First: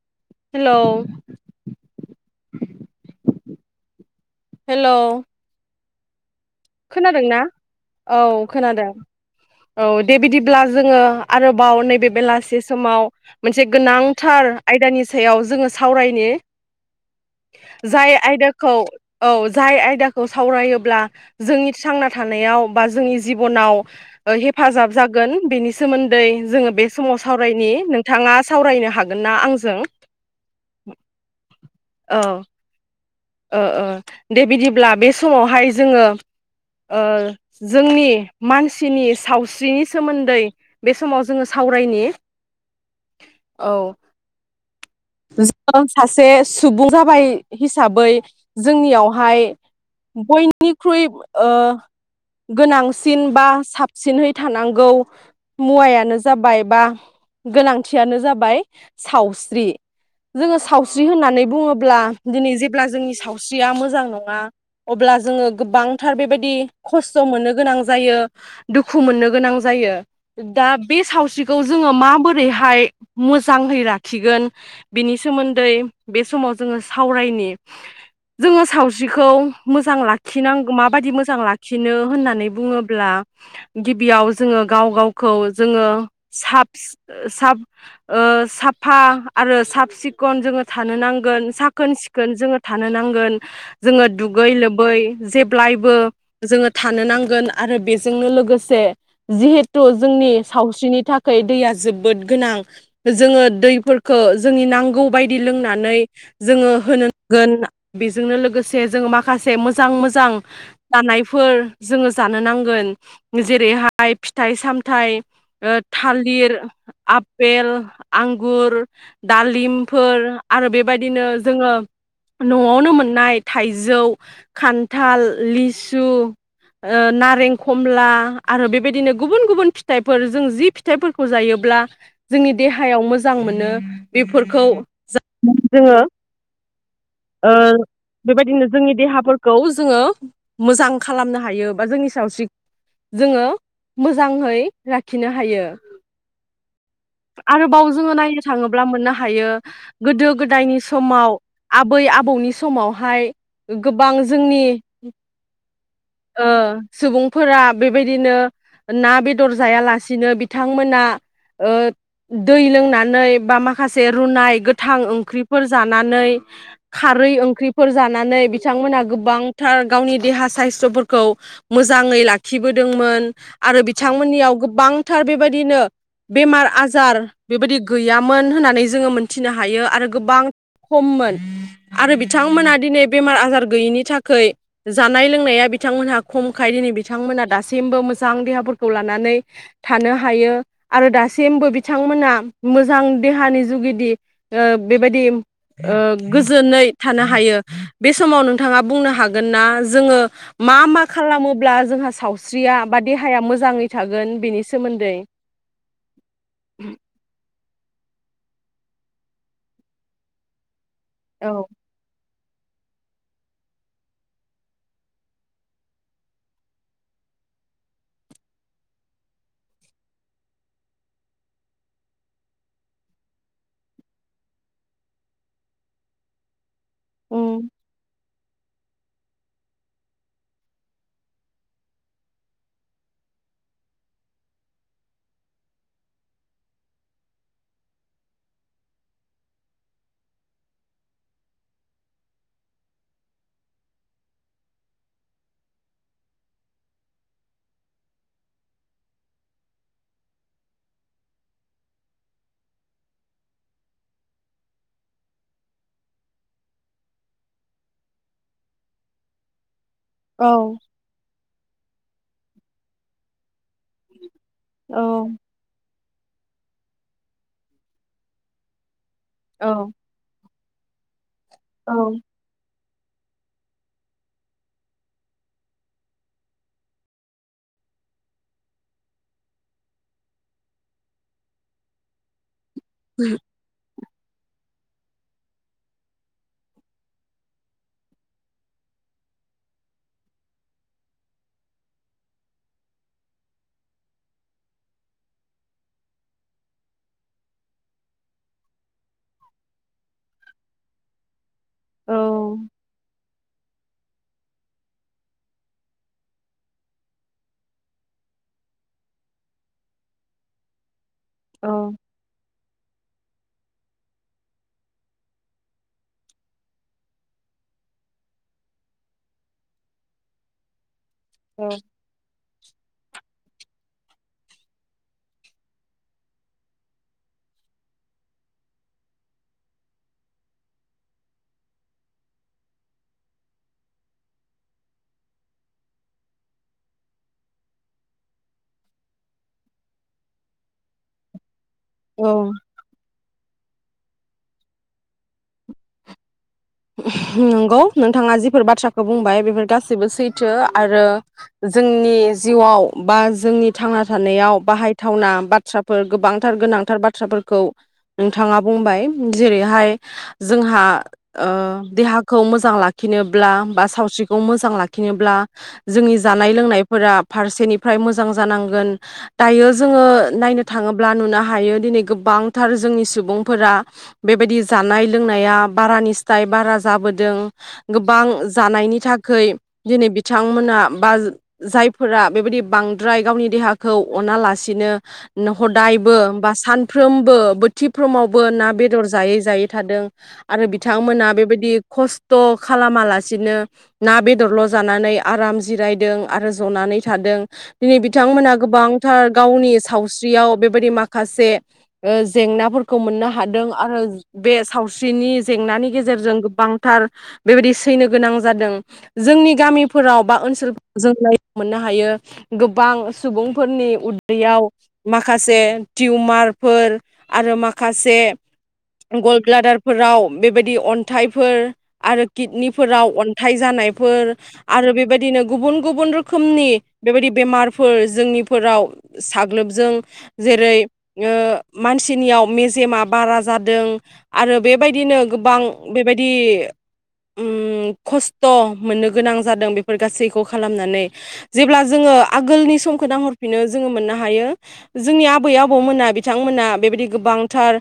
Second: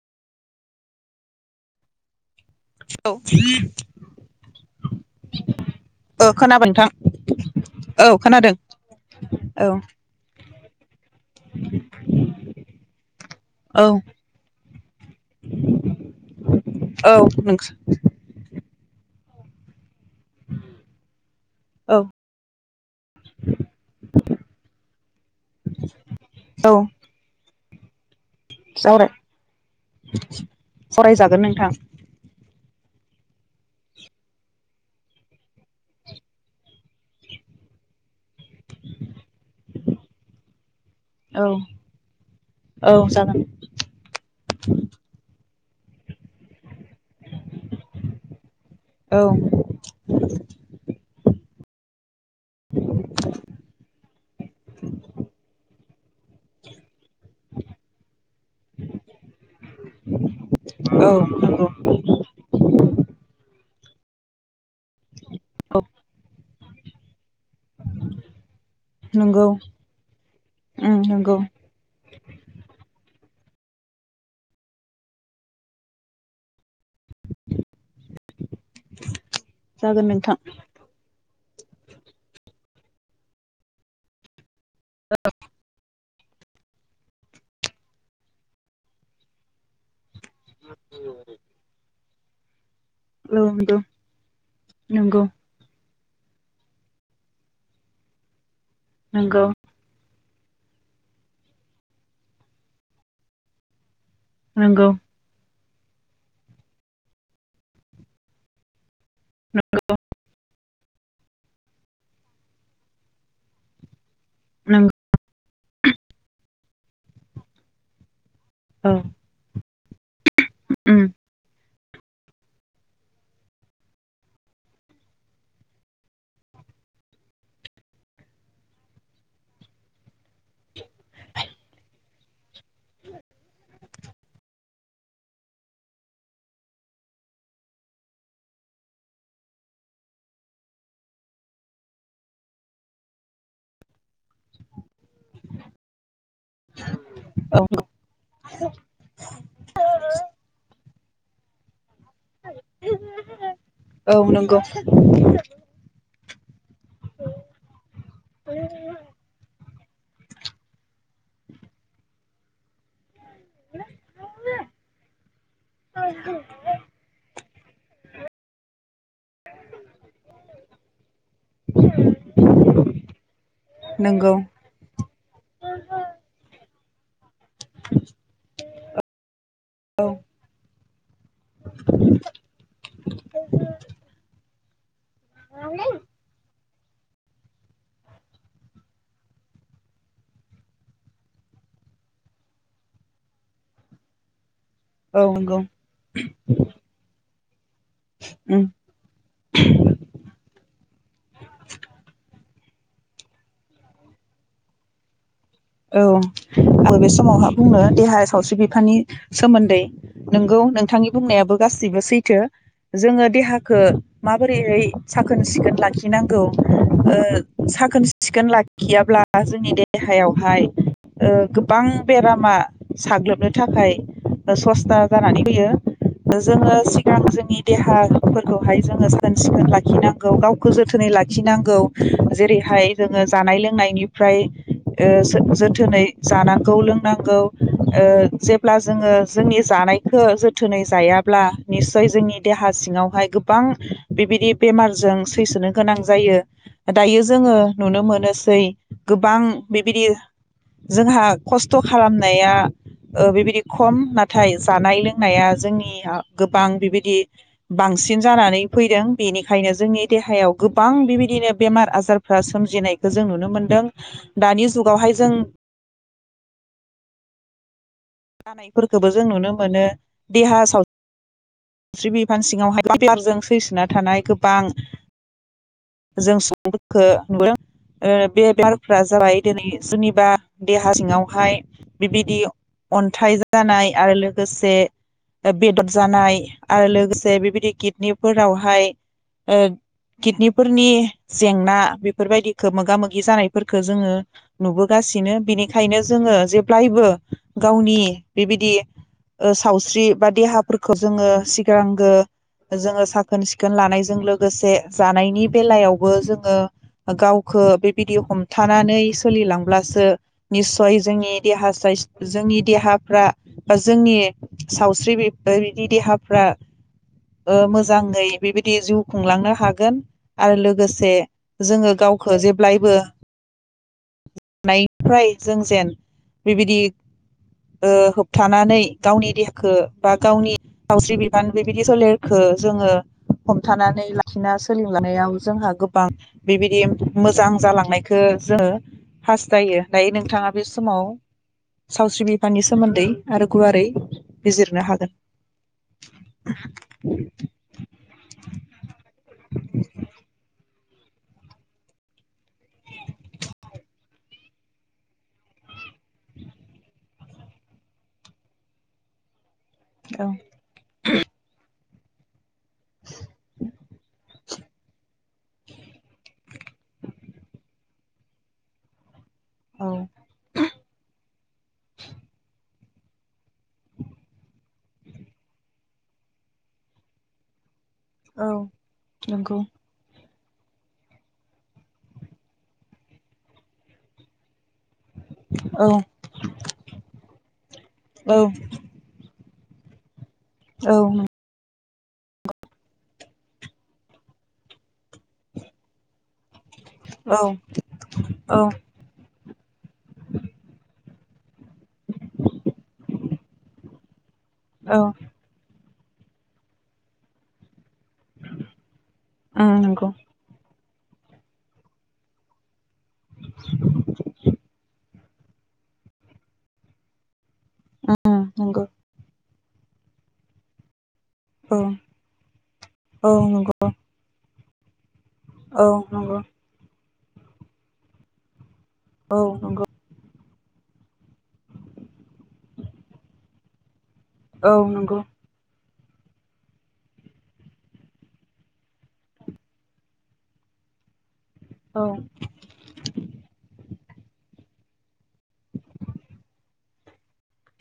हेल'। औ। हेलौ औ खोनाबाय खोनादोंना नोंथां औ खोनादों औ। ब्ला जोङो आरोबाव नैबे बेलासि समाव मोनसे औ गोनांथार आयदानि सायाव जोङो सावरायनो औ नोंस जाय आयदाखौ। औ औ जाय आयदाखौ सावरायोब्ला जोंनि औ थांना थानायाव बा जोंनि जिबनाव हेफाजाब जागोन बेनि सोमोन्दै औ जोङो बे समाव सावरायनि। बिथाङा सावरायनो सावराय हागोन ना आंजों? सावरायजागोन नोंथां औ ओ ओ दे बिदिब्ला बे समावहाय जोङो ओजोंनि मानसिनि सावस्रिनि सोमोन्दै बे समाव जोङो औ सावरायनि औ जागोन औ। [unintelligible] सासे सुबुं जाबाय साबै औ जोंनियावहाय बयनिख्रुइ ओ गोनांसिन बा साबसिनहै थानांगौ मुवा जाबाय बा गोनांथियानो जाबाय सावस्रि जोङो सावस्रि होननानै बुङोब्ला दिनै जे सावस्रिया मोजां नङा अब्ला जोङो औ गोबांथार बेबायदि खस थ मोननो गोनां जायो दुखु मोननो नंगौ औ नंगौ गोनां जायो दा बे उम नंगौ सावस्रिखौ जोङो माबोरैहाय मोज जांहै राखिगोन बिनि सोमोन्दै बे समाव जोङो सावरायनि जोङो सावस्रिखौ मोजां जागोन नोंथां लाखिनां माबायदि मोजां लाखिनो होननानै बुङोब्ला गिबियाव जोङो गाव गावखौ जोङो साफस साब ओ साफा आरो सााब सिख खन जोङो थानो नांगोन साखोन सि खोन जोङो थानो नांगोन औ नंगौ जोङो दुगै लोबै नंगौ जेब्लायबो जोङो थानो नांगोन आरो बेजोंनो लोगोस से नंगौ जिहेथु जोंनि सावस्रिनि थाखाय दैया जोबोद गोनां जोङो दैफोर खो जोंनि नंगौ नांगौ बायदि लोंना नै जोङो होनो गोन बेजोंनो लोगोसे जोङो मा खासे मोजां मोजां जानायफोर जोङो जानो नांगोन जेरैहाय फिथाइ नंगौ सामथाइ ओ थालिर आपेल आंगुर औ दालिमफोर आरो उम बेबायदिनो जोङो न'आवनो मोननाय थाइजौ खान्थाल लिसु ओ नारें खमला आरो बेबायदिनो गुबुन गुबुन फिथाइफोर जों जि फिथाइफोरखौ जायोब्ला जोंनि देहायाव मोजां मोनो बेफोरखौ जोङो ओ बेबायदिनो जोंनि देहाफोरखौ जोङो मोजां खालामनो हायो बा जोंनि सावस्रि जोङो मोजाङै राखिनो हायो औ आरोबाव जोङो नायनो थाङोब्ला मोननो हायो गोदो गोदायनि समाव बै आबौनि समावहाय गोबां औ नंगौ जोंनि ओ सुबुंफोरा बेबायदिनो ना बेदर जायालासिनो बिथांमोना ओ दै लोंनानै बा माखासे रुनाय गोथां ओंख्रि फोर जानानै खारै ओंख्रिफोर जानानै बिथांमोनहा गोबांथार गावनि देहा साइस्थ'फोरखौ मोजाङै लाखिबोदोंमोन आरो नंगौ बिथांमोननियाव गोबांथार बेबायदिनो बेमार आ जार बेबायदि गैयामोन होननानै जोङो मोन मिथिनो हायो आरो औ गोबां खममोन आरो बिथांमोना दिनै बेमार आजार गैयिनि थाखोय जानाय लोंनाया बिथांमोनहा खमखाय दिनै बिथांमोनहा दासिमबो मोजां देहाफोरखौ लानानै थानो हायो आरो दासिमबो बिथांमोना मोजां देहानि जुगिदि ओ औ बेबायदि नंगौ ओ जोनै था हायो बे समाव उम नोंथाङा बुंनो हागोन ना जोङो मा मा खालामोब्ला जोंहा सावस्रि स्रिया बा देहाया मोजाङै थागोन बेनि सोमोन्दै औ आंबो बे समावहाब बुंनो देहाया सावस्रि बिफाननि सोमोन्दै नोंगौ नों बिथांनि औ बुंनायाबो गासिबो सैथो जोङो देहाखौ माबोरैहै साखोन सिखोन लाखिनांगौ साखोन ओ सिखोन लाखियाब्ला जोंनि देहायाव हाय ओ गोबां बेरामा साग्लोबनो थाखाय सस्था जानानै फैयो जोङो सिगां उम जोंनि देहा फोरखौहाय जोङो साखोन सिखोन लाखिनांगौ गावखौ जोथोनै लाखिनांगौ जेरैहाय जोङो जानाय लोंनायनिफ्राय ओ जोथोनै जानांगौ लोंनांगौ ओ जेब्ला जोङो जोंनि जानायखो जोथोनै जायाब्ला निस्सय जोंनि देहा सिङावहाय गोबां बेबायदि बेमारजों सैसोनो गोनां जायो दायो जोङो नुनो मोनोसै गोबां बेबायदि जोंहा खस्थ' खालामनाया ओ बेबायदि खम नाथाय जानाय लोंनाया जोंनि गोबां बिबायदि बांसिन जानानै फैदों बेनिखायनो जोंनि औ देहायाव गोबां बेबायदिनो बेमार आजारफ्रा सोमजिनायखौ जों नुनो मोन दों दानि औ जुगावहाय जों [unintelligible] खौबो जों नुनो मोनो औ देहा औ [unintelligible] बिफान सिङावहाय बेमारजों सैसोना थानाय गोबां जों सुबुंफोरखो नुदों ओ बेमारफ्रा जाबाय दिनै निबा देहा सिङावहाय बिबायदि अन्थाइ जानाय आरो लोगोसे बेदर जानाय आरो लोगोसे बेबायदि किदनिफोरावहाय ओ किदनिफोरनि जेंना बेफोरबायदिखौ मोगा मोगि जानायफोरखौ जोङो नुबोगासिनो। बिनिखायनो जोङो जेब्लायबो गावनि बेबायदि सावस्रि बा देहाफोरखौ जोङो जोंगोन औ जोङो सा खोन सिखोन लानायजों लोगोसे जानायनि बेलायावबो जोङो गावखौ बेबायदि हमथानानै सोलिलांब्लासो निसय जोंनि देहा साइ औ जोंनि देहाफ्रा बा जोंनि सावस्रिदि देहाफ्रा ओ मोजाङै बेबायदि जिउ खुंलांनो हागोन आरो लोगोसे जोङो गावखौ जेब्लायबो फ्राय जों जेन बेबायदि ओ होबथानानै गावनि देहाखौ बा गावनि सावस्रि बिबान बेबायदि सोलेरखौ जोङो हमथानानै लाखिना सोलिलांनायाव जोंहा गोबां बेबायदि मोजां जालांनायखौ जोङो हास्थायो दायो नोंथाङा बे समाव सावस्रि औ बिफाननि सोमोन्दै आरो गुवारै बिजिरनो हागोन नंगौ नोंथाङा जिफोर बाथ्राखौ बुंबाय बेफोर गासैबो सैथो आरो जोंनि जिउआव बा जोंनि थांना थानायाव बाहायथावना बाथ्राफोर गोबांथार गोनांथार बाथ्राफोरखौ नोंथाङा बुंबाय जेरैहाय औ जोंहा ओ देहाखौ मो जां लाखिनोब्ला बा सावस्रिखौ मो मोजां लाखिनोब्ला जोंनि जानाय लोंनायफोरा फारसेनिफ्राय मोजां जानांगोन। दायो जोङो औ नायनो थाङोब्ला नुनो हायो दिनै गोबांथार जोंनि सुबुंफोरा बेबायदि जानाय लोंनाया बारानि साय बारा जाबोदों गोबां औ जानायनि थाखाय नंगौ दिनै बिथांमोना बा जायफोरा बेबायदि बांद्राय गावनि देहाखौ अना लासिनो न औ हदायबो बा सानफ्रोमबो औ बोथिफ्रोमावबो ना बेदर जायै जायै थादों बिथांमोना बेबायदि खस्थ' खालामालासिनो ना बेदरल' जानानै आराम जिरायदों आरो जनानै थादों औ दिनै बिथांमोना गोबांथार गावनि सावस्रियाव बेबायदि माखासे जेंनाफोरखौ मोननो हादों आरो बे औ सावस्रिनि नानि गेजेरजों गोबां थार बेबादि थैनो गोनां जादों जोंनि उम नंगौ गामिफोराव बा ओनसोल जोंनाय मोननो हायो गोबां गोबां सुबुंफोरनि उदैयाव माखासे टिउमारफोर आरो मा माखसे उम नंगौ गल ब्लादारफोराव बेबायदि अन। थाइफोर औ आरो किडनिफोराव औ अन्थाइ नंगौ जानायफोर। आरो बेबायदि। बिदिनो गुबुन औ -गुबुन नंगौ रोखोमनि। बेबायदि बेमारफोर जोंनिफोराव। औ नंगौ साग्लोबजोबो। जेरै मानसिनियाव मेजेमा बारा जादों। आरो औ नंगौ बेबायदिनो। गोबां बेबायदि खस्थ' ओम- मोननो गोनां जादों बेफोर गासैखौ खालामनानै। जेब्ला औ जोङो आगोलनि समखौ नाहरफिनो जोङो मोननो हायो। हायो जोंनि आबै -आबौमोना बिथांमोना बेबायदि गोबांथार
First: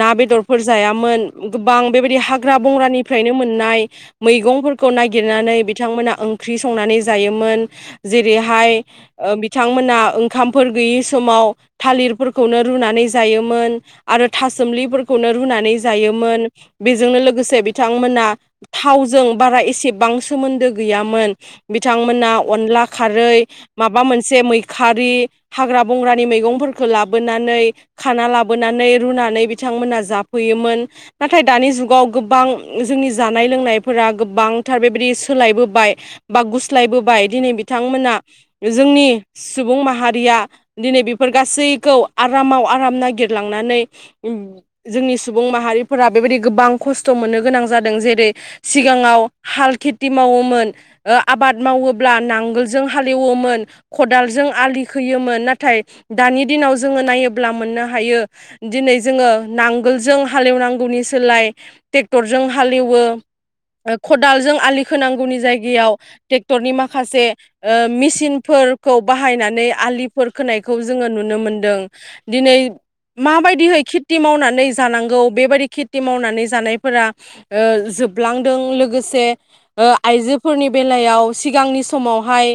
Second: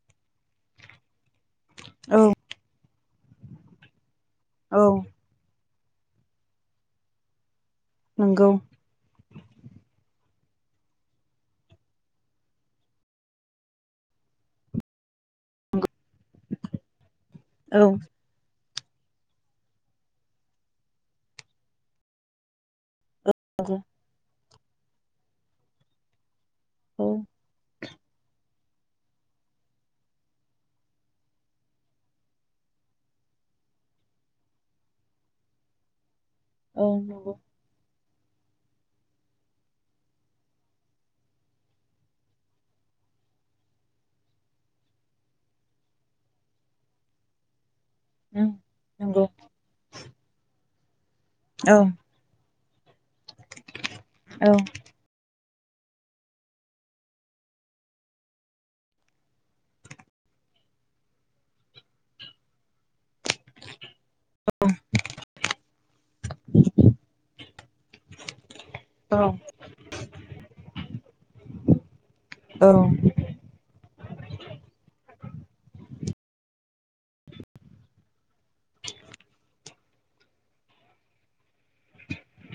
ना बेदरफोर जायामोन। गोबां बेबायदि औ हाग्रा बंग्रानि। फ्रायनो मोननाय। औ मैगंफोरखौ नागिरनानै बिथांमोना ओंख्रि संनानै जायोमोन। नंगौ जेरैहाय बिथांमोना। ओंखामफोर गैयि समाव थालिरफोरखौनो रुनानै जायोमोन आरो थासोमलिफोरखौनो रुनानै जायोमोन। मोन बेजोंनो लोगोसे औ बिथांमोना। थावजों बारा एसेबां सोमोन्दो गैयामोन बिथांमोना अनला। खारै नंगौ माबा मोनसे मै खारि हाग्रा -बंग्रानि मैगं। फोरखौ औ लाबोनानै खाना। बोनानै रुनानै बिथांमोना जाफैयोमोन। नाथाय दानि जुगाव गोबां जोंनि जानाय लोंनायफोरा गोबांथार बेबायदि सोलायबोबाय। बा औ गुस्लायबोबाय नंगौ दिनै बिथांमोना। जोंनि सुबुं माहारिया दिनै बेफोर गासैखौ आरामाव आराम नागिरलांनानै जोंनि सुबुं माहारि। फोरा बेबायदि गोबां खस्थ' मोननो गोनां। जादों जेरै उम सिगाङाव नंगौ हाल खेथि मावोमोन। आबाद औ मावोब्ला नांगोल। हालवोमोन खदालजों औ आलि खोनोयोन। नाथाय दानि दिनाव जोङो नायोब्ला मोननो हायो दिनै जोङो नांगोलजों हालेवनांगौ। नांगौनि सोलाय ट्रेक्टरजों हालेवो। खदालजों आलि खोनांगौ। नांगौनि जायगायाव। ट्रेक्टरनि माखासे मेसिनफोरखौ औ बाहायनानै आलिफोर खोनायखौ जोङो नुनो मोनदों दिनै औ माबायदिहै खेथि मावनानै जानांगौ बेबायदि खेथि मावनानै जानाय फोरा ओ जोबलां दैजों लोगोसे ओ आइजो फोरनि बेलायाव सिंगांनि समावहाय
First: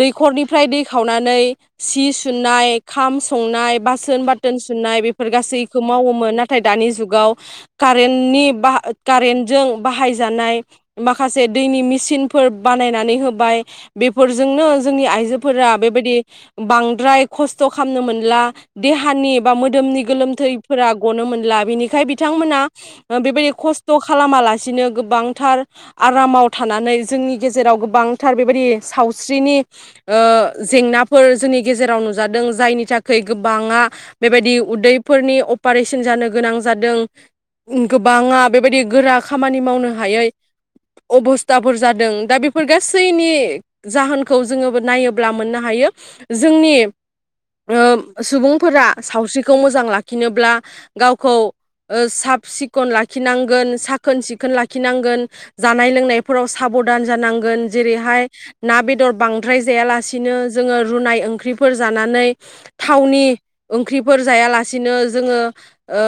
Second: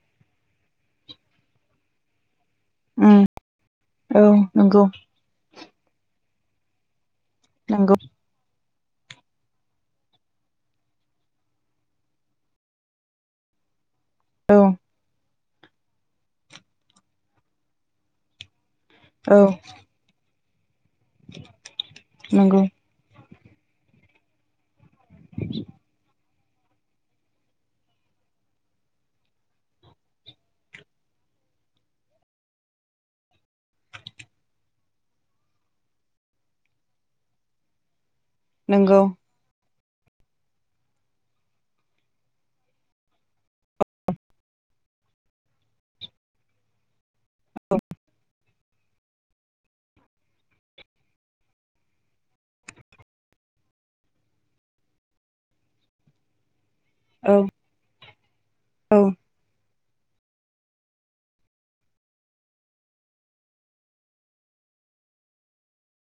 दैखरनिफ्राय दै खावनानै सि सुनानै सुनाय खाम उम संनाय औ बासोन बाथोन नंगौ सुनाय बेफोर गासै खौ मावोमोन नाथाय दानि जुगाव नंगौ कारेननि बाहा कारेन्टजों बाहायजानाय माखासे दैनि मेचिनफोर बानायनानै होबाय। औ बेफोरजोंनो जोंनि आइजो फोरा बेबायदि बांद्राय खस्थ खालामनो मोनला। देहानि औ एबा मोदोमनि गोलोमथै फोरा गनो मोनला बिनिखाय बि बिथांमोना नंगौ बेबायदि खस्थ खालामालासिनो गोबांथार आरामाव थानानै जोंनि गेजेराव गोबांथार बेबायदि सावस्रिनि ओ जेंनाफोर जोंनि गेजेराव नुजादों जायनि थाखाय गोबाङा बेबायदि उदैफोरनि अपारेशन जानो गोनां जादों। ओ गोब गोबांया बेबायदि नंगौ गोरा खामानि मावनो हहयै अबस्थाफोर जादों दा बेफोर गासैनि जाहोनखौ जोङो नायोब्ला मोननो हायो जोंनि ओ सुबुंफोरा सावस्रिखौ मोजां लाखिनोब्ला गावखौ ओ साब सिखोन लाखिनांगोन साखोन सिखोन लाखिनांगोन जानाय लोंनायफोराव साबधान औ जानांगोन जेरैहाय ना औ बेदर बांद्राय जायालासि बिदिनो जोङो रुनाय ओंख्रिफोर जानानै थावनि ओंख्रिफोर जायालासिनो जोङो ओ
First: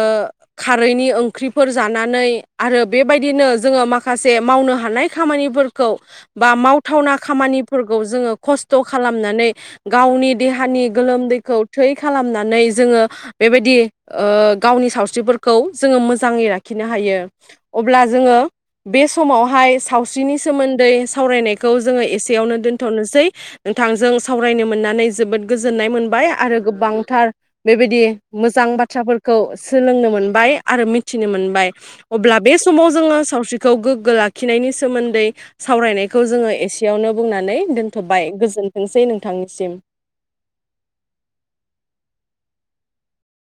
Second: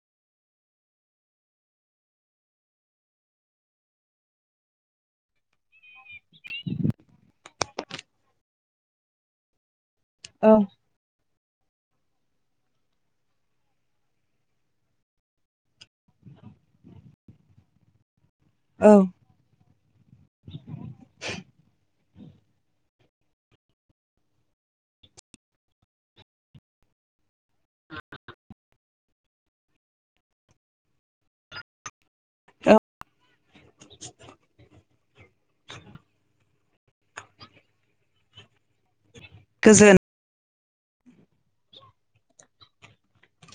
खारैनि ओंख्रिफोर जानानै आरो बेबायदिनो जोङो माखासे मावनो हानाय खामानिफोरखौ बा मावथावना खामानिफोरखौ जोङो खस्थ खालामनानै गावनि औ औ देहानि गोलोमदै खौ थै खालामनानै जोङो बेबायदि ओ गावनि सावस्रिफोरखौ खौ जोङो मोजाङै लाखिनो हायो अब्ला जोङो औ बे समावहाय सावस्रिनि सोमोन्दै सावरायनायखौ जोङो एसे बेयावनो दोनथनोसै नोंथांजों सावरायनो मोननानै जोबोद गोजोननाय मोनबाय आरो गोबांथार बेबायदि मोजां बाथ्राफोरखौ सोलोंनो मोन आरो मिथिनो मोनबाय अब्ला बे समाव जोङो सावस्रिखौ गोग्गो लाखिनायनि सोमोन्दै सावरायनायखौ जोङो एसेयावनो बुंनानै दोनथबाय गोजोनथोंसै नोंथां। बिथांनिसिम। गोजोन